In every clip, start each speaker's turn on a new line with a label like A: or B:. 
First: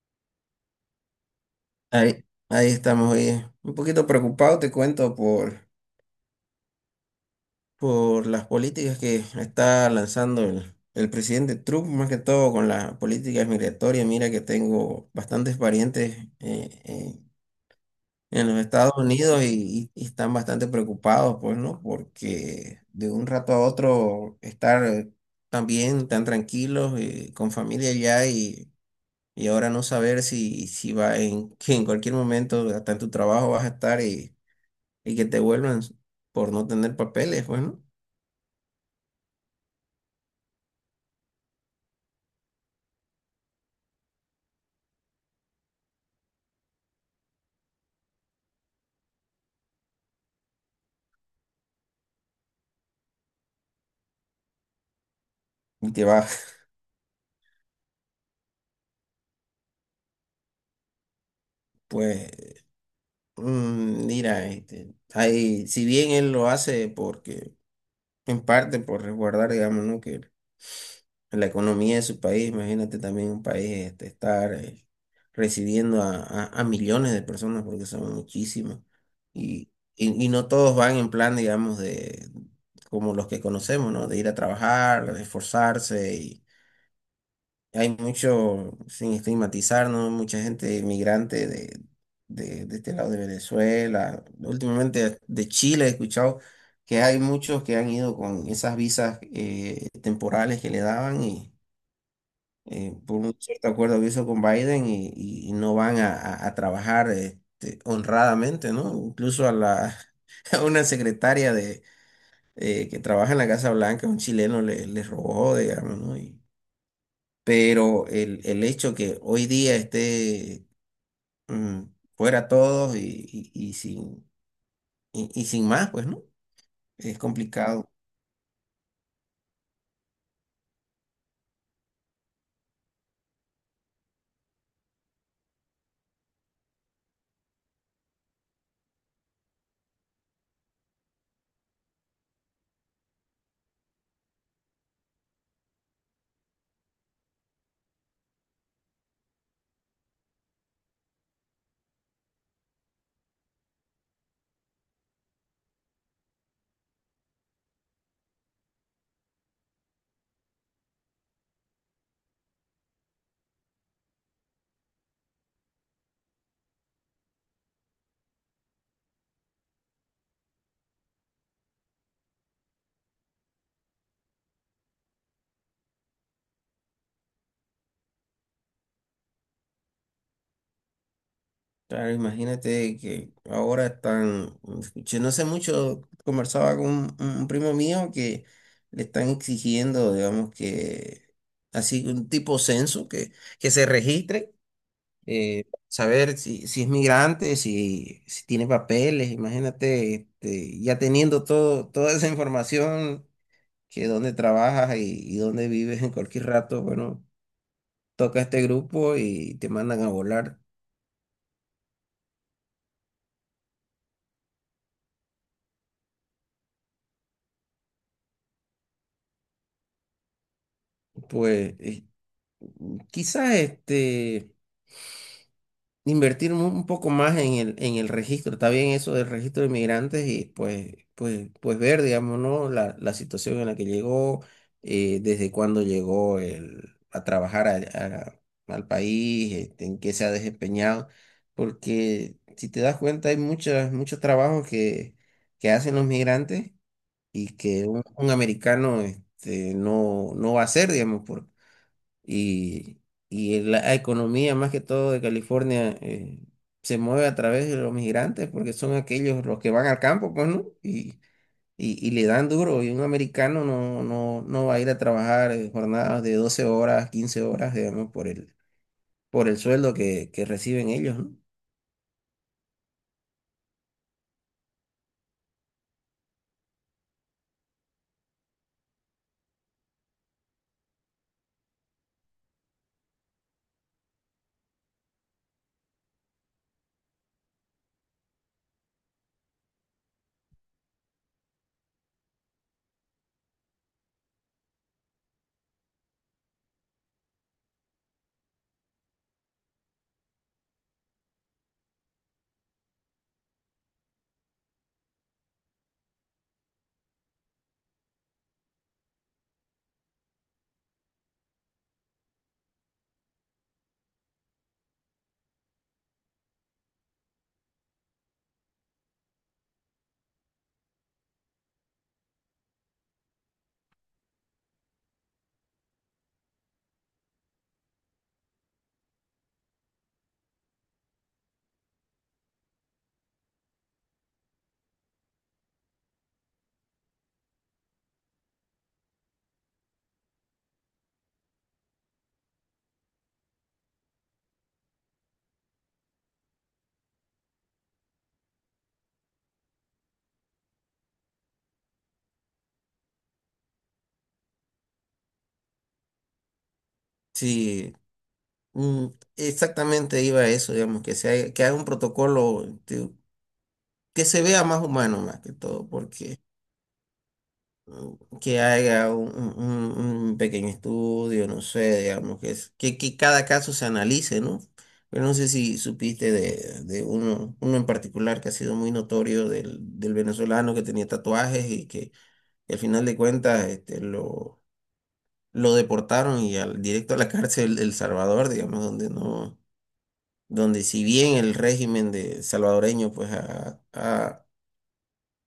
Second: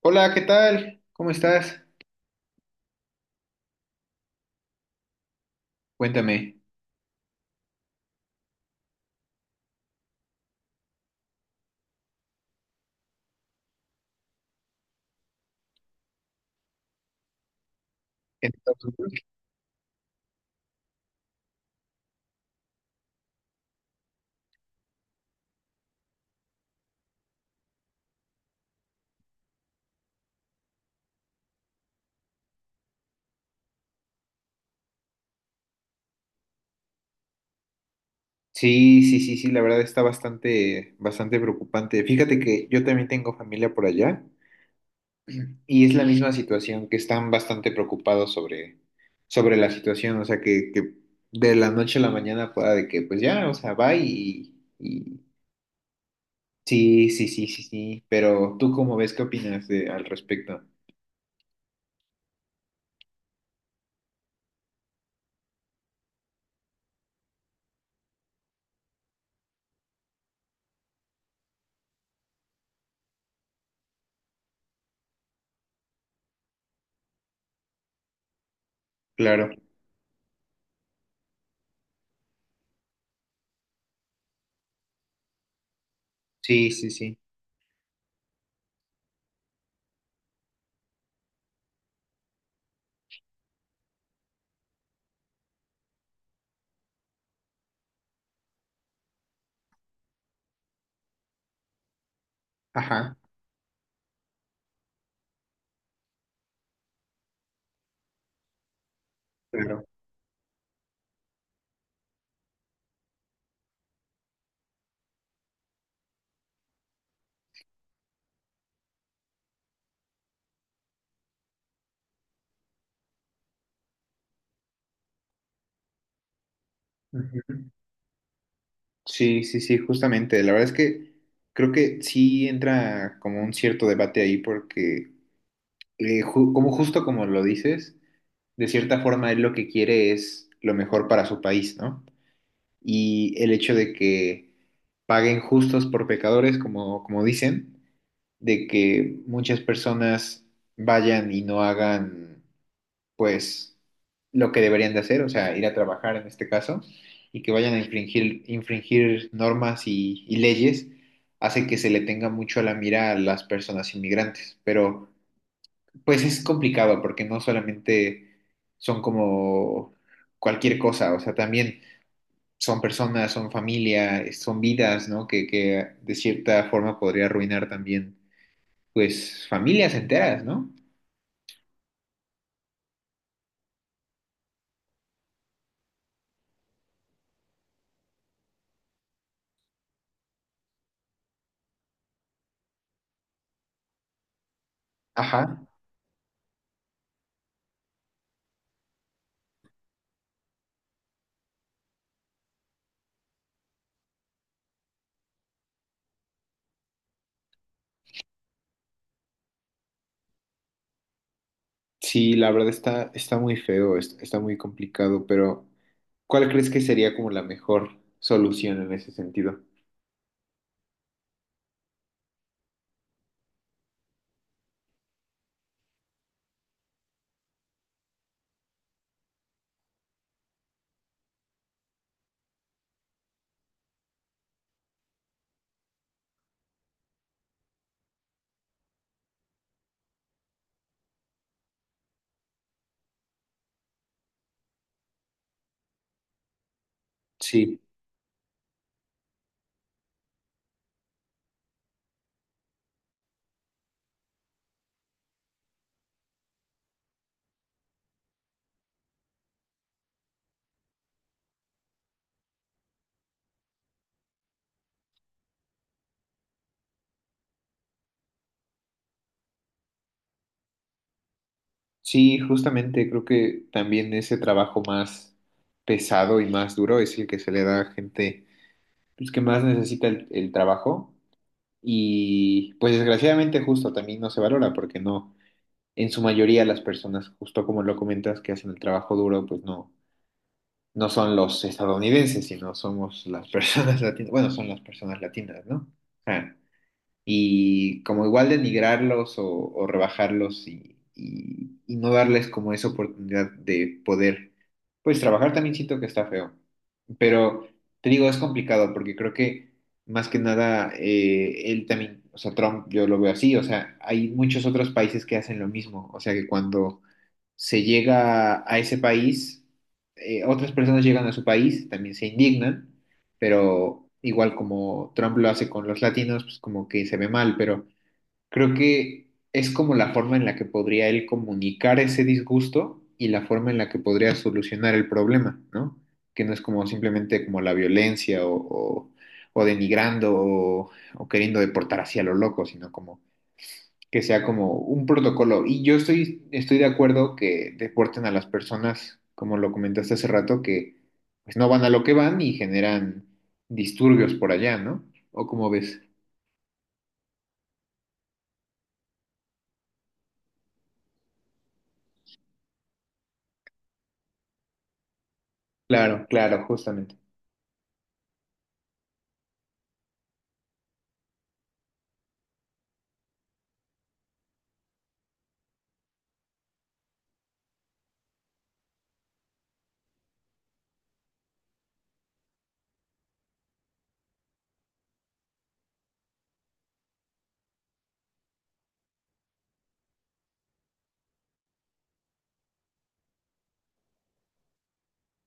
A: Hola, ¿qué tal? ¿Cómo estás?
B: Ahí, ahí estamos, oye. Un poquito preocupado, te cuento,
A: Cuéntame.
B: por las políticas que está lanzando el presidente Trump, más que todo con las políticas migratorias. Mira que tengo bastantes parientes en
A: ¿En
B: los Estados
A: bien?
B: Unidos y están bastante preocupados, pues, ¿no? Porque de un rato a otro estar tan bien, tan tranquilos, con familia ya y ahora no saber si va en, que en cualquier momento, hasta en tu trabajo vas a estar y que te vuelvan por no tener papeles, bueno,
A: Sí, sí, sí, sí, la verdad está bastante preocupante. Fíjate que yo también tengo familia por allá y es la misma situación, que están bastante preocupados sobre la situación, o sea, que de la noche a la mañana pueda de que, pues ya, o sea, va.
B: y te vas.
A: Sí, sí, sí, sí, sí, pero ¿tú cómo ves? ¿Al respecto?
B: Pues, mira, si bien él lo hace porque, en parte por resguardar, digamos, ¿no? Que la economía de su país, imagínate también un país estar recibiendo a millones de personas, porque son muchísimas,
A: Claro.
B: y no todos van en plan, digamos, de como los que conocemos, ¿no? De ir a trabajar, de esforzarse.
A: Sí, sí, sí.
B: Hay mucho, sin estigmatizar, ¿no? Mucha gente inmigrante de este lado de Venezuela. Últimamente de Chile he escuchado que hay muchos que han ido con esas visas temporales que le daban y
A: Ajá,
B: por un cierto acuerdo que hizo con Biden y no van a trabajar honradamente, ¿no? Incluso a
A: claro.
B: la a una secretaria de que trabaja en la Casa Blanca, un chileno le robó, digamos, ¿no? Y, pero el hecho que hoy día esté mm, fuera todos y sin más, pues no, es
A: Ujú.
B: complicado.
A: Sí, sí, sí, justamente. La verdad es que creo que sí entra como un cierto debate ahí porque, como justo como lo dices, de cierta forma él lo que quiere es lo mejor para su país, ¿no? Y el hecho de que paguen justos por pecadores, como dicen, de que muchas personas vayan y no hagan pues lo que deberían de hacer, o sea, ir a trabajar en este caso, y que vayan a infringir normas y leyes, hace que se le tenga mucho a la mira a las personas inmigrantes. Pero pues es complicado porque no solamente son como cualquier cosa, o sea, también son personas, son familia, son vidas, ¿no? Que de cierta forma podría arruinar también, pues, familias enteras, ¿no?
B: Claro, imagínate que ahora están, yo no sé mucho, conversaba con un primo mío que le están exigiendo, digamos, que así un tipo censo, que se registre
A: Ajá.
B: saber si, si es migrante, si, si tiene papeles, imagínate, ya teniendo todo, toda esa información, que dónde trabajas y dónde vives en cualquier rato, bueno, toca este grupo y te mandan a volar.
A: Sí, la verdad está muy feo, está muy complicado, pero ¿cuál crees que sería como la mejor solución en ese sentido?
B: Pues quizás este... Invertir un poco más en el registro. Está bien eso del registro de migrantes y pues, pues, pues ver, digamos, ¿no? La situación en la que llegó, desde cuándo llegó a trabajar a- al país, en qué se ha desempeñado. Porque si te das cuenta, hay muchos trabajos que hacen los migrantes y
A: Sí,
B: que un americano no, no va a hacer, digamos, y, y la economía más que todo de California se mueve a través de los migrantes porque son aquellos los que van al campo, pues, ¿no? Y le dan duro y un americano no, no, no va a ir a trabajar jornadas de 12 horas, 15 horas, digamos, por el sueldo que reciben ellos, ¿no?
A: sí, justamente creo que también ese trabajo más pesado y más duro es el que se le da a gente pues, que más necesita el trabajo y pues desgraciadamente justo también no se valora porque no, en su mayoría las personas, justo como lo comentas, que hacen el trabajo duro, pues no, no son los estadounidenses, sino somos las personas latinas, bueno, son las personas latinas, ¿no? Ah, y como igual denigrarlos o rebajarlos y no darles como esa oportunidad de poder, pues trabajar también siento que está feo, pero te digo, es complicado porque creo que más que nada él también, o sea, Trump, yo lo veo así, o sea, hay muchos otros países que hacen lo mismo, o sea, que cuando se llega a ese país, otras personas llegan a su país, también se indignan, pero igual como Trump lo hace con los latinos, pues como que se ve mal, pero creo que es como la forma en la que podría él comunicar ese disgusto y la forma en la que podría solucionar el problema, ¿no? Que no es como simplemente como la violencia o denigrando o queriendo deportar hacia lo loco, sino como que sea como un protocolo. Y yo estoy de acuerdo que deporten a las personas, como lo comentaste hace rato, que pues no van a lo que van y generan disturbios por allá, ¿no? ¿O como ves?
B: Sí, mm, exactamente iba a eso, digamos, que, que haya un protocolo que se vea más humano más que todo,
A: Claro,
B: porque
A: claro, justamente.
B: que haga un, un pequeño estudio, no sé, digamos, que cada caso se analice, ¿no? Pero no sé si supiste de uno, uno en particular que ha sido muy notorio del venezolano que tenía tatuajes y que al final de cuentas lo deportaron y al, directo a la cárcel de El Salvador, digamos, donde no, donde si bien el régimen de salvadoreño pues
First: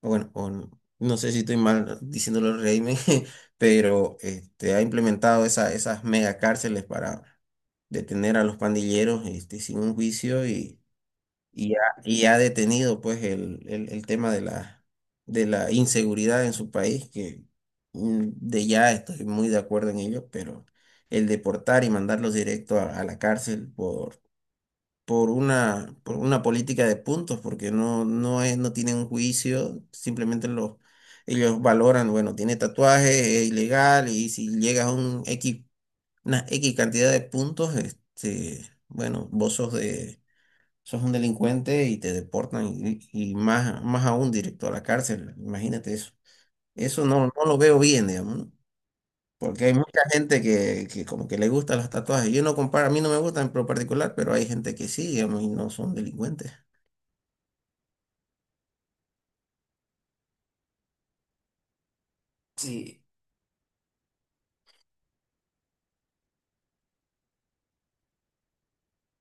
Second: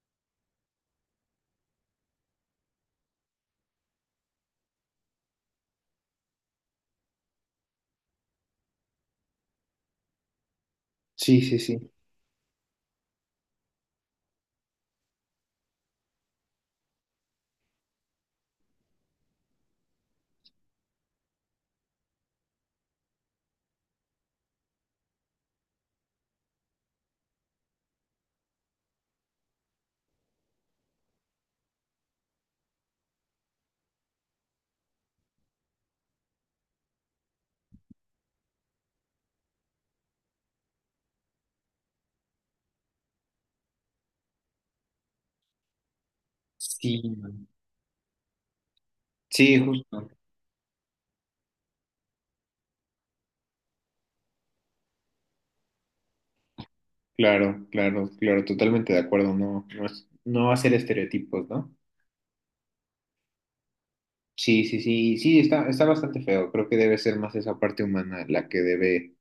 B: bueno, no sé si estoy mal diciéndolo el régimen, pero ha implementado esas mega cárceles para detener a los pandilleros sin un juicio
A: Sí, sí, sí.
B: y ha detenido pues el, el tema de la inseguridad en su país, que de ya estoy muy de acuerdo en ello, pero el deportar y mandarlos directo a la cárcel por por una política de puntos, porque no, no es, no tienen un juicio, simplemente ellos valoran, bueno, tiene tatuaje, es ilegal, y si llegas a un X, una X cantidad de puntos, bueno, sos un delincuente y te deportan, y más, más aún directo a la cárcel, imagínate eso.
A: Sí,
B: Eso no, no lo veo bien, digamos, ¿no?
A: sí,
B: Porque hay mucha
A: justo.
B: gente que como que le gustan los tatuajes. Yo no comparo, a mí no me gustan en lo particular, pero hay gente que sí, digamos, y no son delincuentes.
A: Claro, claro, claro, totalmente de acuerdo. No hacer estereotipos, ¿no?
B: Sí,
A: Sí, sí, sí, sí, está bastante feo. Creo que debe ser más esa parte humana la que debe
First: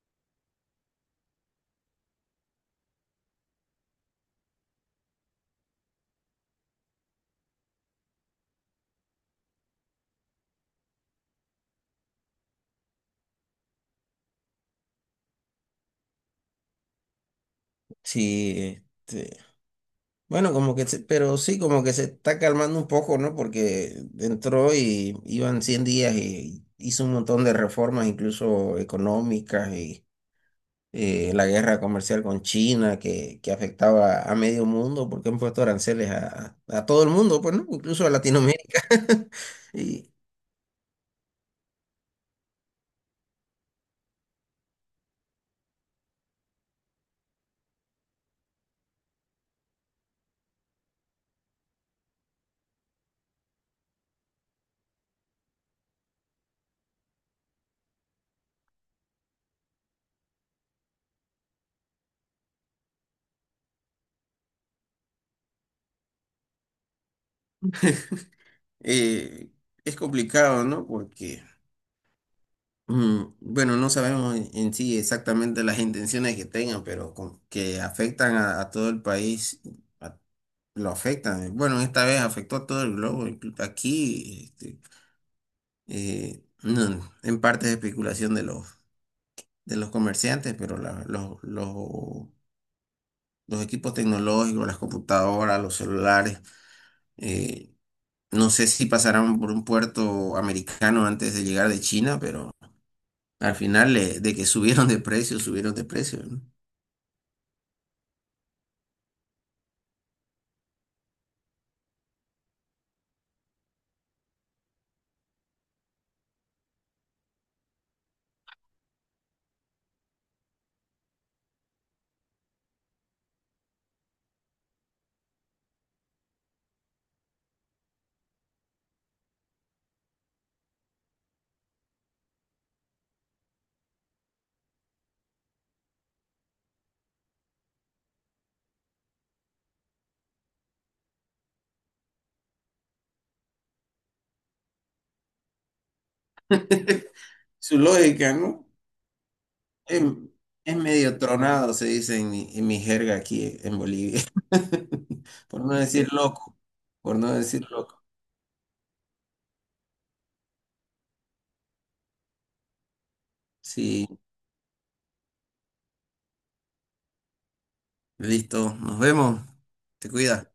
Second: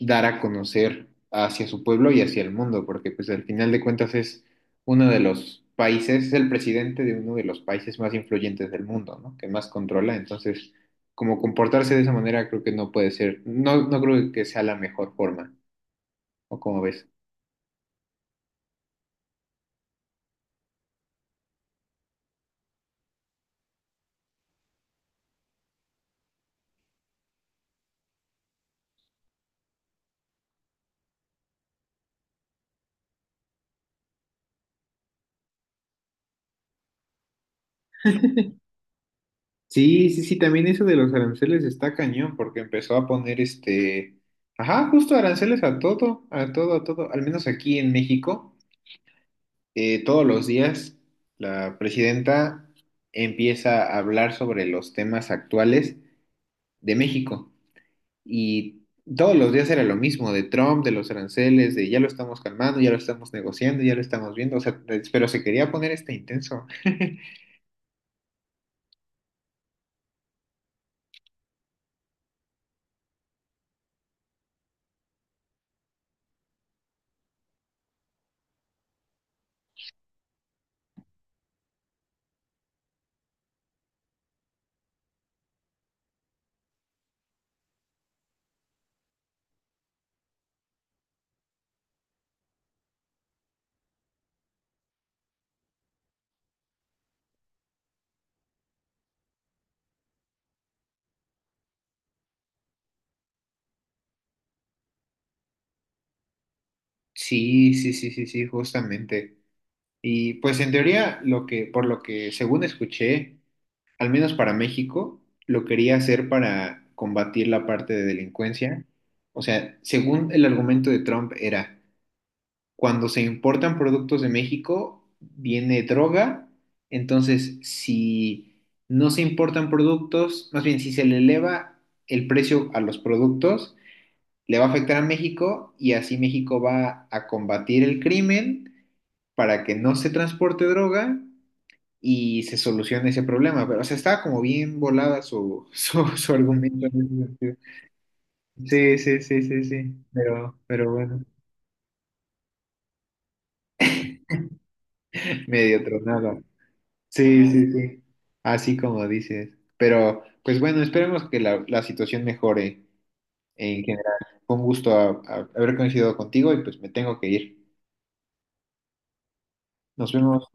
A: dar a conocer hacia su pueblo y hacia el mundo, porque pues al final de cuentas es uno de los países, es el presidente de uno de los países más influyentes del mundo, ¿no? Que más controla, entonces como comportarse de esa manera creo que no puede ser, no, no creo que sea la mejor forma, ¿o cómo ves?
B: sí, este, bueno, como que, pero sí, como que se está calmando un poco, ¿no? Porque entró y iban 100 días y hizo un montón de reformas, incluso económicas, y la guerra comercial con China que afectaba a medio mundo, porque han puesto aranceles a todo el mundo, pues, ¿no? Incluso a Latinoamérica.
A: Sí,
B: y
A: sí, sí, también eso de los aranceles está cañón, porque empezó a poner ajá, justo aranceles a todo, a todo, a todo, al menos aquí en México. Todos los días la presidenta empieza a hablar sobre los temas actuales de México y todos los días era lo mismo, de Trump, de los aranceles, de ya lo estamos calmando, ya lo estamos negociando, ya lo estamos viendo, o sea, pero se quería poner este intenso.
B: Eh, es complicado, ¿no? Porque, bueno, no sabemos en sí exactamente las intenciones que tengan, pero que afectan a todo el país, a- lo afectan. Bueno, esta vez afectó a todo el globo. Aquí, no, en parte es especulación de los comerciantes, pero los equipos tecnológicos, las computadoras, los celulares, eh, no sé si pasarán por un puerto americano antes de llegar de China, al final de que subieron de precio, ¿no?
A: Sí, sí, sí, sí, sí, justamente. Y pues en teoría, lo que, por lo que según escuché, al menos para México, lo quería hacer para combatir la parte de delincuencia. O sea, según el argumento de Trump era, cuando se importan productos de México, viene droga, entonces si no se importan productos, más bien si se le eleva el precio a los productos, le va a afectar a México y así México va a combatir el crimen para que no se transporte droga y se soluciona ese problema. Pero, o sea, estaba como bien volada su argumento en ese sentido.
B: Su lógica, ¿no?
A: Sí, sí, sí, sí, sí.
B: Es, es
A: Pero
B: medio
A: bueno,
B: tronado, se dice en mi jerga aquí en Bolivia. Por no
A: medio
B: decir
A: tronada.
B: loco, por no
A: Sí,
B: decir
A: sí, sí.
B: loco.
A: Así como dices. Pero, pues bueno, esperemos que la situación mejore en general.
B: Sí,
A: Con gusto haber coincidido contigo y pues me tengo que ir.
B: listo, nos vemos. Te
A: Nos
B: cuidas.
A: vemos.